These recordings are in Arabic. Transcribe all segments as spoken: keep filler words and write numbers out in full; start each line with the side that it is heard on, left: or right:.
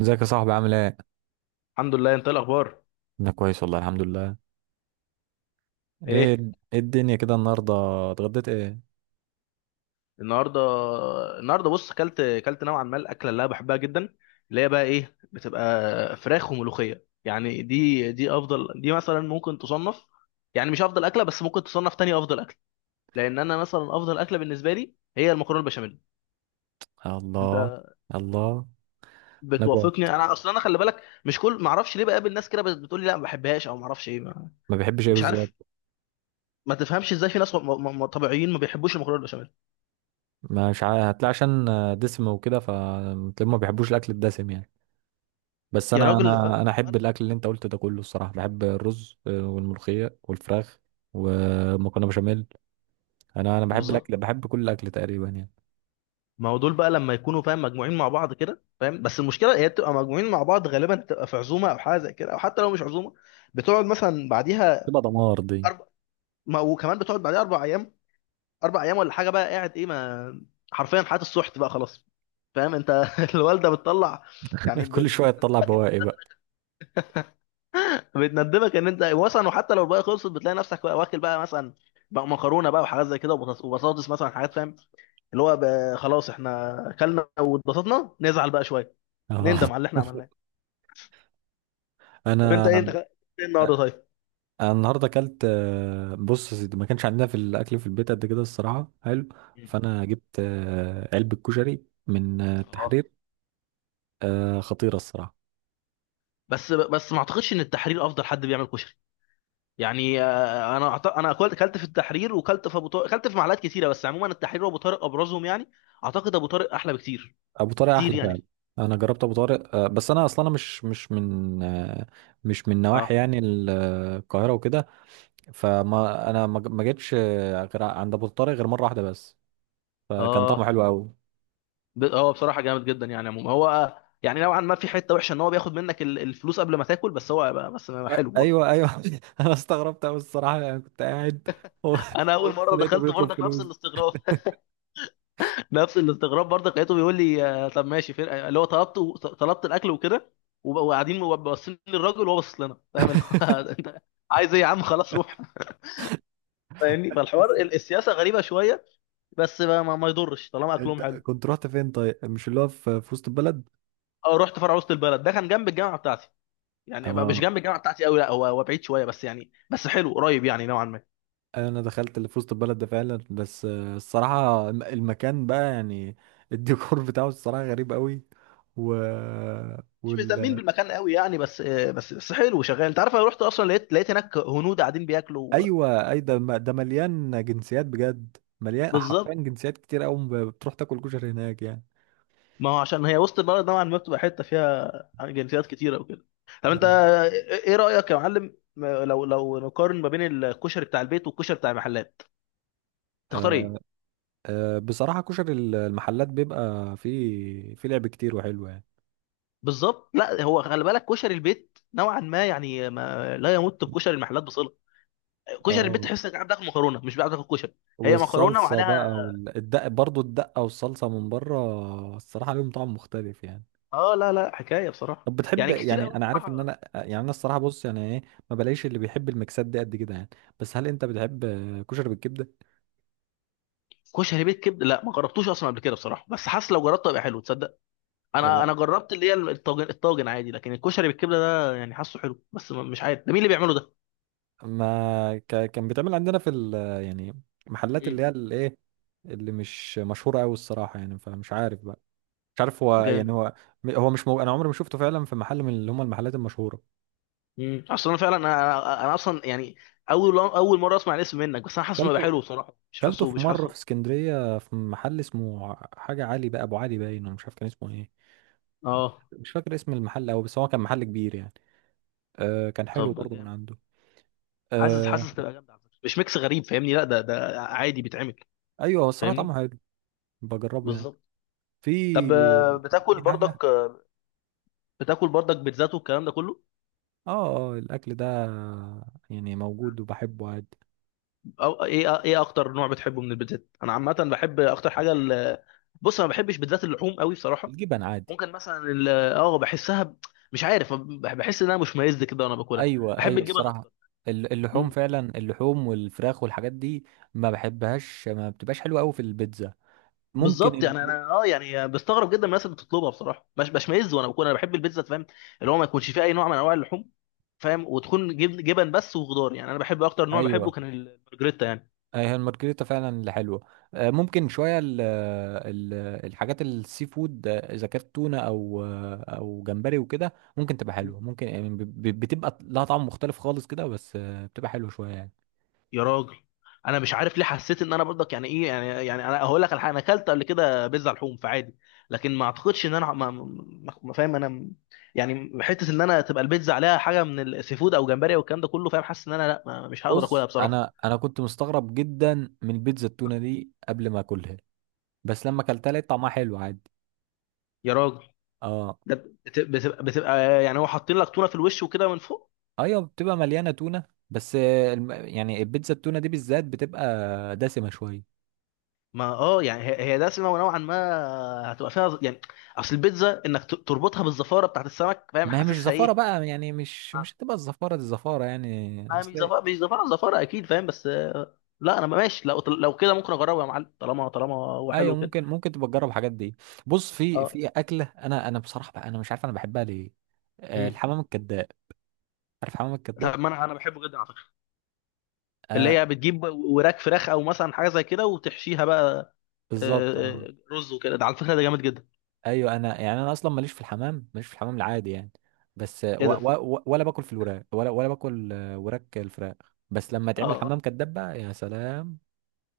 right: ازيك يا صاحبي عامل ايه؟
left: الحمد لله، انت ايه الاخبار؟
right: انا كويس والله الحمد لله. ايه.
left: ايه؟
right: ايه الدنيا كده النهارده؟ اتغديت ايه؟
left: النهارده النهارده بص، كلت كلت نوعا ما الاكله اللي انا بحبها جدا، اللي هي بقى ايه، بتبقى فراخ وملوخيه. يعني دي دي افضل، دي مثلا ممكن تصنف، يعني مش افضل اكله بس ممكن تصنف تاني افضل اكله، لان انا مثلا افضل اكله بالنسبه لي هي المكرونه البشاميل. انت
right: الله. الله. انا جوع.
left: بتوافقني؟ انا اصلا انا خلي بالك مش كل، ما اعرفش ليه بقابل ناس كده بت- بتقول لي لا ما بحبهاش، او ما اعرفش ايه ما-
right: ما بحبش ايه
left: مش
right: بالظبط؟
left: عارف. ما تفهمش ازاي في ناس م- م- م- طبيعيين ما بيحبوش المكرونه البشاميل.
right: مش عا- هتلاقي عشان دسم وكده، فما بيحبوش الاكل الدسم يعني. بس
left: يا
right: انا
left: راجل، بس
right: انا انا احب
left: ولا-
right: الاكل اللي انت قلت ده كله، الصراحه بحب الرز، آه، والملوخيه والفراخ ومكرونه بشاميل. انا انا بحب
left: بالظبط.
right: الاكل، بحب كل الاكل تقريبا يعني.
left: ما هو دول بقى لما يكونوا فاهم مجموعين مع بعض كده، فاهم، بس المشكله هي بتبقى مجموعين مع بعض غالبا، بتبقى في عزومه او حاجه زي كده، او حتى لو مش عزومه، بتقعد مثلا بعديها
right: تبقى دمار دي.
left: أربع. ما وكمان بتقعد بعديها اربع ايام اربع ايام ولا حاجه، بقى قاعد ايه، ما حرفيا حياه السحت بقى خلاص. فاهم انت؟ الوالده بتطلع. يعني ب-
right: كل
left: ب-
right: شويه تطلع
left: بتندبك ان
right: بواقي
left: انت،
right: بقى.
left: بتندبك ان انت مثلا، وحتى لو الباقي خلصت بتلاقي نفسك بقى واكل بقى مثلا، بقى مكرونه بقى وحاجات زي كده، وبطاطس وبطاطس مثلا حاجات، فاهم، اللي هو بقى خلاص احنا اكلنا واتبسطنا، نزعل بقى شويه، نندم على
right: اه.
left: اللي احنا عملناه. طب انت ايه انت
right: انا
left: خ- ايه النهارده طيب؟
right: انا النهارده اكلت، آه، بص يا سيدي، ما كانش عندنا في الاكل في البيت قد كده الصراحه حلو.
left: مم.
right: فانا جبت آه، علبه كشري من آه،
left: اه.
right: التحرير. آه، خطيره الصراحه.
left: بس بس ما اعتقدش ان التحرير افضل حد بيعمل كشري، يعني آه، انا أعت- انا اكلت اكلت في التحرير، وكلت في ابو طارق، اكلت في محلات كتيره، بس عموما التحرير وابو طارق ابرزهم يعني. اعتقد ابو طارق احلى بكتير،
right: ابو طارق
left: كتير
right: احلى فعلا.
left: يعني.
right: انا جربت ابو طارق، آه، بس انا اصلا أنا مش مش من آه، مش من نواحي
left: اه.
right: يعني ال- آه، القاهره وكده. فما انا ما ما جيتش آه، غير عند ابو طارق غير مره واحده بس. فكان
left: اه.
right: طعمه حلو قوي.
left: ب- هو بصراحه جامد جدا، يعني عموما هو آه، يعني نوعا ما في حته وحشه ان هو بياخد منك ال- الفلوس قبل ما تاكل، بس هو بس حلو برضه.
right: ايوه، ايوه، انا استغربت قوي الصراحه، يعني كنت قاعد
left: انا اول
right: وبص
left: مره
right: لقيته
left: دخلت
right: بيطلب
left: برضك، نفس
right: فلوس.
left: الاستغراب. نفس الاستغراب برضه، لقيته بيقول لي آه، طب ماشي، فرقه اللي هو طلبت، طلبت الاكل وكده، وب- وقاعدين باصين للراجل وهو باصص لنا، فاهم اللي هو، انت عايز ايه يا عم، خلاص روح. فاهمني، فالحوار
right: بس
left: ال- السياسه غريبه شويه، بس ما, ما ما يضرش طالما
right: انت
left: اكلهم حلو.
right: كنت رحت فين طيب؟ مش اللي هو في في وسط البلد؟
left: اه، رحت فرع وسط البلد، ده كان جنب الجامعه بتاعتي. يعني بقى مش
right: اه،
left: جنب الجامعه بتاعتي قوي، لا هو هو بعيد شويه، بس يعني بس حلو قريب يعني نوعا ما.
right: انا دخلت اللي في وسط البلد ده فعلا، بس آه، الصراحه الم- المكان بقى يعني الديكور بتاعه الصراحه غريب قوي. و
left: مش مهتمين
right: وال
left: بالمكان قوي يعني، بس آه، بس بس حلو شغال. انت عارف، انا رحت اصلا لقيت لقيت هناك هنود قاعدين بياكلوا.
right: ايوه، اي ده م- ده مليان جنسيات بجد، مليان حرفيا
left: بالظبط.
right: جنسيات كتير قوي بتروح تاكل كشري هناك يعني.
left: ما هو عشان هي وسط البلد نوعا ما بتبقى حته فيها جنسيات كتيره وكده. طب انت
right: أيوة.
left: ايه رايك يا معلم، لو لو نقارن ما بين الكشري بتاع البيت والكشري بتاع المحلات، تختار
right: أه،
left: ايه؟
right: أه، بصراحه كشري المحلات بيبقى فيه فيه لعب كتير وحلو يعني.
left: بالظبط. لا هو خلي بالك، كشري البيت نوعا ما يعني ما لا يمت بكشري المحلات بصله. كشري البيت
right: اه.
left: تحس انك قاعد تاكل مكرونه مش قاعد تاكل كشري. هي مكرونه
right: والصلصة بقى
left: وعليها.
right: والدقة، برضو الدقة والصلصة من بره الصراحة لهم طعم مختلف يعني.
left: اه، لا لا حكايه بصراحه.
right: طب بتحب،
left: يعني كتير
right: يعني
left: قوي
right: انا عارف ان
left: بصراحه.
right: انا يعني انا، الصراحة بص يعني ايه، ما بلاقيش اللي بيحب الميكسات دي قد كده يعني. بس هل انت بتحب كشري بالكبدة؟
left: كشري بيت كبد، لا ما جربتوش اصلا قبل كده بصراحه، بس حاسس لو جربته هيبقى حلو، تصدق.
right: آه،
left: انا انا
right: لا،
left: جربت اللي هي الطاجن الطاجن عادي، لكن الكشري بالكبده ده يعني حاسه حلو، بس ما- مش عارف ده مين اللي بيعمله ده.
right: ما ك... كان بيتعمل عندنا في ال... يعني محلات اللي هي
left: مم.
right: الايه، اللي مش مشهورة قوي الصراحة يعني، فمش عارف بقى. مش عارف هو يعني
left: جامد.
right: هو. هو مش مو... انا عمري ما شفته فعلا في محل من اللي هم المحلات المشهورة.
left: مم. اصلا انا فعلا انا. انا أنا اصلا يعني، اول اول مره اسمع الاسم منك، بس انا حاسه إنه هيبقى
right: كلته
left: حلو بصراحه، مش
right: كلته
left: حاسه
right: في
left: مش
right: مرة في
left: حاسه.
right: اسكندرية في محل اسمه حاجة علي بقى، أبو علي باين، ولا مش عارف كان اسمه إيه.
left: اه
right: مش فاكر اسم المحل أوي، بس هو كان محل كبير يعني. آه كان حلو
left: طب
right: برضه من
left: جامد.
right: عنده.
left: حاسس
right: آه.
left: حاسس تبقى جامده على فكره، مش ميكس غريب، فاهمني؟ لا ده ده عادي بيتعمل.
right: أيوه، هو الصراحة طعمه
left: فاهمني.
right: حلو. بجربه يعني.
left: بالظبط.
right: في
left: طب آه، بتاكل
right: في حاجة.
left: برضك، بتاكل برضك بيتزات والكلام ده كله؟
right: آه، آه، الأكل ده يعني موجود وبحبه عادي.
left: أو ايه ايه اكتر نوع بتحبه من البيتزات؟ انا عامه بحب اكتر حاجه ال... بص، انا ما بحبش بالذات اللحوم قوي بصراحه.
right: الجبن عادي.
left: ممكن مثلا ال... اه، بحسها ب- مش عارف، بح- بحس انها مشمئز كده وانا باكلها.
right: ايوه،
left: بحب
right: ايوه،
left: الجبن
right: الصراحه.
left: اكتر.
right: ال- اللحوم
left: مم.
right: فعلا، اللحوم والفراخ والحاجات دي ما بحبهاش، ما بتبقاش حلوه قوي في البيتزا. ممكن
left: بالظبط،
right: ال...
left: يعني انا اه يعني بستغرب جدا من الناس اللي بتطلبها بصراحه، مش بشمئز وانا باكلها، انا بحب البيتزا فاهم، اللي هو ما يكونش فيها اي نوع من انواع اللحوم، فاهم، وتكون جبن, جبن بس وخضار، يعني انا بحب اكتر نوع بحبه
right: ايوه،
left: كان البرجريتا يعني.
right: أي هي المارجريتا فعلا اللي حلوه. آه، ممكن شويه ال ال الحاجات السي فود، آه، اذا كانت تونه، او آه، او جمبري وكده، ممكن تبقى حلوه، ممكن يعني ب- ب- بتبقى لها طعم مختلف خالص كده، بس آه، بتبقى حلوه شويه يعني.
left: يا راجل، انا مش عارف ليه حسيت ان انا برضك يعني ايه، يعني يعني انا هقول لك على حاجه، انا اكلت قبل كده بيتزا لحوم فعادي، لكن ما اعتقدش ان انا ما, ما ما- فاهم انا م- يعني حته ان انا تبقى البيتزا عليها حاجه من السي فود او جمبري او الكلام ده كله، فاهم، حاسس ان انا لا، ما- مش هقدر اكلها
right: بص
left: بصراحه.
right: انا انا كنت مستغرب جدا من بيتزا التونه دي قبل ما اكلها، بس لما اكلتها لقيت طعمها حلو عادي.
left: يا راجل،
right: اه.
left: ده بت- بتبقى بتبقى يعني، هو حاطين لك تونه في الوش وكده من فوق.
right: ايوه، بتبقى مليانه تونه. بس آه، الم- يعني البيتزا التونه دي بالذات بتبقى دسمه شويه.
left: ما اه يعني هي هي دسمه ونوعا ما، هتبقى فيها ز- يعني اصل البيتزا انك ت- تربطها بالزفاره بتاعت السمك، فاهم
right: ما هي مش
left: حاسسها
right: زفاره
left: ايه.
right: بقى يعني، مش مش هتبقى الزفاره دي زفاره يعني
left: انا مش
right: اصل.
left: زفارة، مش زفارة، زفارة اكيد فاهم، بس آه، لا انا ماشي، لو لو كده ممكن اجربه يا معلم، طالما طالما هو
right: ايوه،
left: حلو كده.
right: ممكن ممكن تبقى تجرب الحاجات دي. بص في
left: اه.
right: في اكله، انا انا بصراحه بقى انا مش عارف انا بحبها ليه. آه،
left: مم.
right: الحمام الكذاب. عارف الحمام الكذاب؟
left: طب ما انا انا بحبه جدا على فكره.
right: آه.
left: اللي هي بتجيب وراك فراخ او مثلا حاجه زي كده وتحشيها بقى،
right: بالظبط
left: آه،
right: اه.
left: آه، رز وكده، ده على فكره ده جامد جدا.
right: ايوه، انا يعني انا اصلا ماليش في الحمام، ماليش في الحمام العادي يعني. بس آه، و
left: ايه ده؟
right: و و ولا باكل في الوراك، ولا ولا باكل آه، وراك الفراخ. بس لما تعمل
left: اه
right: حمام كذاب بقى يا سلام،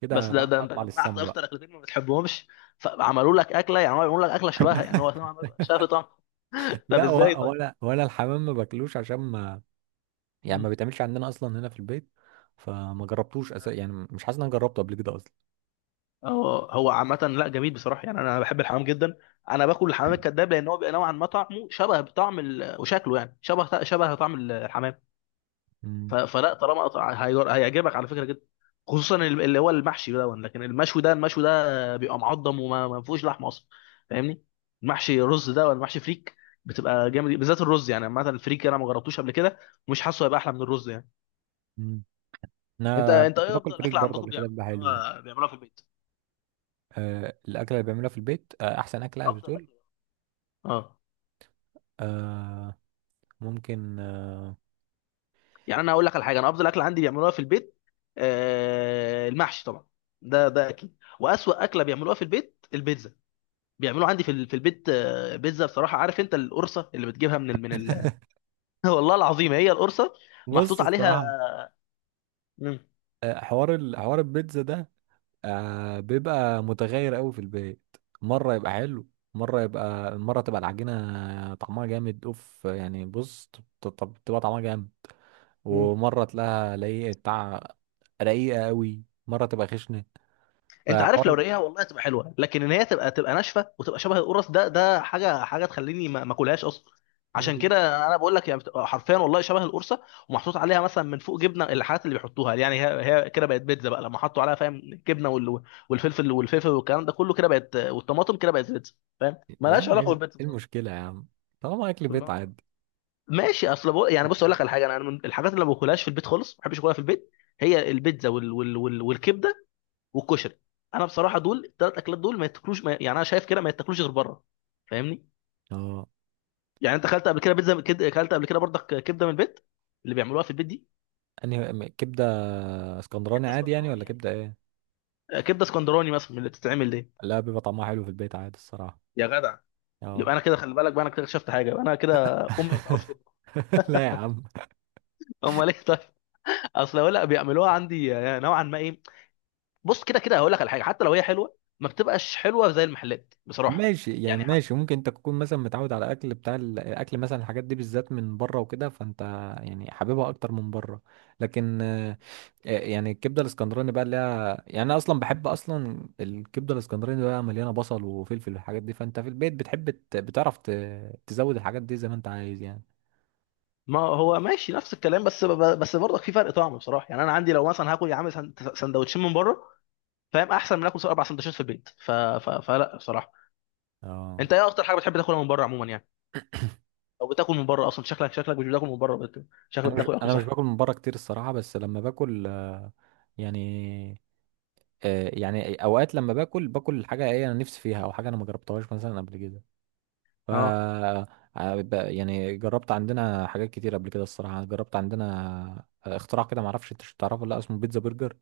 right: كده
left: بس، ده ده انت
right: اطلع
left: جمعت
right: للسما بقى.
left: اكتر اكلتين ما بتحبهمش، فعملوا لك اكله، يعني هو عملوا لك اكله شبهها، يعني هو نوعاً ما بيبقى شبه طعم. طب
right: لا،
left: ازاي
right: و-
left: طيب؟
right: ولا ولا الحمام ما باكلوش عشان ما، يعني ما
left: مم.
right: بيتعملش عندنا اصلا هنا في البيت. فما جربتوش أس... يعني مش حاسس ان انا جربته قبل كده اصلا.
left: هو هو عامة، لا جميل بصراحة، يعني أنا بحب الحمام جدا. أنا باكل الحمام الكذاب لأن هو بيبقى نوعا ما طعمه شبه بطعم ال... وشكله، يعني شبه شبه طعم الحمام.
right: مم.
left: ف... فلا، طالما طع- هي- هيعجبك على فكرة جدا، خصوصا ال- اللي هو المحشي ده، لكن المشوي ده المشوي ده بيبقى معضم وما ما فيهوش لحمة أصلا. فاهمني. المحشي رز ده ولا محشي فريك؟ بتبقى جامد بالذات الرز، يعني مثلا الفريك أنا ما جربتوش قبل كده، مش حاسه هيبقى أحلى من الرز يعني.
right: مم.
left: أنت
right: انا
left: أنت
right: كنت
left: إيه
right: باكل
left: أفضل
right: فريك
left: أكلة
right: برضه
left: عندكم
right: قبل كده، بيبقى حلو يعني.
left: بيعملوها بيعملوها في البيت؟
right: أه، الاكله اللي بعملها في البيت، أه احسن اكله
left: أفضل
right: بتقول؟
left: أكلة. اه.
right: أه، ممكن أه.
left: يعني انا اقول لك على حاجه، انا افضل اكله عندي بيعملوها في البيت، آه، المحشي طبعا، ده ده اكيد، واسوأ اكله بيعملوها في البيت البيتزا. بيعملوها عندي في ال- في البيت، آه، بيتزا بصراحه. عارف انت القرصه اللي بتجيبها من ال من ال والله العظيم هي القرصه،
right: بص
left: محطوط عليها.
right: الصراحه،
left: مم.
right: أه حوار ال... حوار البيتزا ده، أه بيبقى متغير قوي في البيت. مره يبقى حلو، مره يبقى مره تبقى العجينه طعمها جامد اوف يعني. بص ت- ت- تبقى طعمها جامد،
left: مم.
right: ومره تلاقيها لايقه بتاع رقيقه قوي، مره تبقى خشنه.
left: انت عارف، لو
right: فحوار
left: رقيقها والله تبقى حلوه، لكن ان هي تبقى تبقى ناشفه وتبقى شبه القرص ده ده حاجه حاجه تخليني ما ما اكلهاش اصلا.
right: الأكلة
left: عشان
right: دي
left: كده انا بقول لك يعني، بتبقى حرفيا والله شبه القرصه، ومحطوط عليها مثلا من فوق جبنه، الحاجات اللي بيحطوها، يعني هي هي كده بقت بيتزا بقى لما حطوا عليها، فاهم، الجبنه وال- والفلفل والفلفل والكلام ده كله كده بقت، والطماطم كده بقت بيتزا. فاهم،
right: يا
left: مالهاش
right: عم ايه.
left: علاقه بالبيتزا
right: إيه
left: بصراحة.
right: المشكله يا عم؟ طالما اكل بيت
left: ما-
right: عادي.
left: ماشي اصل بقول يعني، بص اقول لك على حاجه، انا من الحاجات اللي ما باكلهاش في البيت خالص، ما بحبش اكلها في البيت، هي البيتزا وال... وال... وال... والكبده، والكشري. انا بصراحه دول الثلاث اكلات دول ما يتاكلوش، ما... يعني انا شايف كده ما يتاكلوش غير بره. فاهمني.
right: اه.
left: يعني انت اكلت قبل كده بيتزا كده، اكلت قبل كده برضك كبده من البيت، اللي بيعملوها في البيت دي؟
right: انهي م- كبده؟ اسكندراني
left: كبده
right: عادي يعني
left: اسكندراني
right: ولا
left: يعني،
right: كبده ايه؟
left: آه، كبده اسكندراني مثلا، من اللي بتتعمل دي.
right: لا، بيبقى طعمها حلو في البيت عادي الصراحه.
left: يا جدع، يبقى
right: اه.
left: انا كده خلي بالك بقى، انا كده اكتشفت حاجه، يبقى انا كده امي ما بتعرفش تطبخ.
right: لا يا عم.
left: امال ايه طيب؟ اصل هقول لك بيعملوها عندي آه، نوعا ما ايه. بص، كده كده هقول لك على حاجه، حتى لو هي حلوه ما بتبقاش حلوه زي المحلات بصراحه.
right: ماشي يعني،
left: يعني
right: ماشي ممكن انت تكون مثلا متعود على اكل بتاع ال- الاكل مثلا، الحاجات دي بالذات من بره وكده، فانت يعني حاببها اكتر من بره. لكن آه، آه، يعني الكبده الاسكندراني بقى اللي هي، يعني انا اصلا بحب اصلا الكبده الاسكندراني بقى مليانه بصل وفلفل والحاجات دي، فانت في البيت بتحب ت- بتعرف ت- تزود الحاجات دي زي ما انت عايز يعني.
left: ما هو ماشي نفس الكلام، بس بس برضك في فرق طعم بصراحه، يعني انا عندي لو مثلا هاكل يا عم سن- سندوتشين من بره، فاهم، احسن من اكل اربع سندوتشات في البيت، ف... ف... فلا بصراحه.
right: اه.
left: انت ايه اكتر حاجه بتحب تاكلها من بره عموما يعني؟ او بتاكل من بره اصلا؟ شكلك شكلك مش بتاكل من بره، بت... شكلك
right: انا مش
left: بتاكل اكل
right: انا مش
left: صحي.
right: باكل من بره كتير الصراحه، بس لما باكل آه، يعني آه، يعني اوقات لما باكل باكل حاجه ايه انا نفسي فيها، او حاجه انا ما جربتهاش مثلا قبل كده. ف
left: اه
right: ع- ب- يعني جربت عندنا حاجات كتير قبل كده الصراحة، جربت عندنا آه، اختراع كده معرفش انت مش تعرفه ولا لأ، اسمه بيتزا برجر.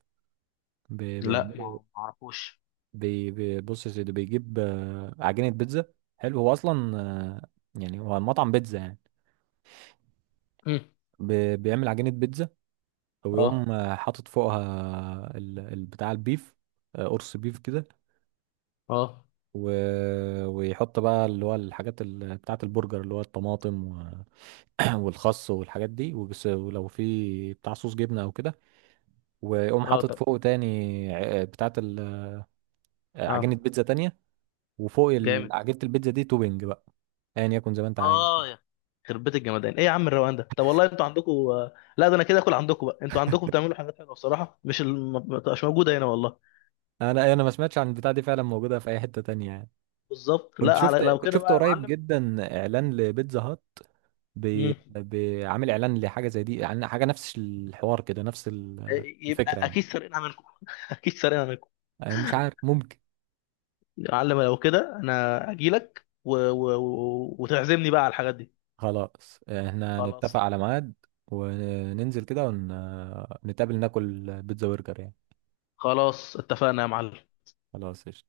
right: بي-
left: لا ما
right: بيعملوا
left: ما اعرفوش.
right: بي- بي- بص يا سيدي، بيجيب آه، عجينة بيتزا، حلو هو أصلا، آه، يعني هو المطعم بيتزا يعني.
left: مم.
right: بي- بيعمل عجينة بيتزا،
left: اه.
right: ويقوم آه، حاطط فوقها ال- ال- بتاع البيف، آه، قرص بيف كده.
left: اه.
right: و- ويحط بقى اللي هو الحاجات ال- بتاعة البرجر، اللي هو الطماطم والخس والحاجات دي، وبس- ولو في بتاع صوص جبنه او كده. واقوم
left: اه
right: حاطط
left: طب.
right: فوقه تاني ع- بتاعه ال- عجينه
left: اه
right: بيتزا تانية، وفوق ال-
left: جامد.
right: عجينه البيتزا دي توبنج بقى، ايا يكن زي ما انت عايز.
left: اه يا، خربت بيت الجمدان، ايه يا عم الروقان ده، طب والله انتوا عندكم. لا ده انا كده اكل عندكم بقى، انتوا عندكم بتعملوا حاجات حلوه بصراحه، مش الم- ما بتبقاش موجوده هنا والله.
right: انا أيوة، انا ما سمعتش عن البتاع دي فعلا موجوده في اي حته تانية يعني.
left: بالظبط،
right: كنت
left: لا على
right: شفت
left: لو
right: كنت
left: كده
right: شفت
left: بقى يا
right: قريب
left: معلم.
right: جدا اعلان لبيتزا هات، بي-
left: مم.
right: بيعمل اعلان لحاجه زي دي يعني، حاجه نفس الحوار كده، نفس ال- الفكره
left: يبقى
right: يعني.
left: اكيد سارقينها منكم. اكيد سارقينها منكم.
right: أنا مش عارف.
left: يا معلم لو كده انا اجيلك و... و... و... وتعزمني بقى على الحاجات دي.
right: خلاص، احنا
left: خلاص.
right: نتفق على ميعاد وننزل كده ونتقابل ناكل بيتزا برجر يعني.
left: خلاص اتفقنا يا معلم.
right: خلاص.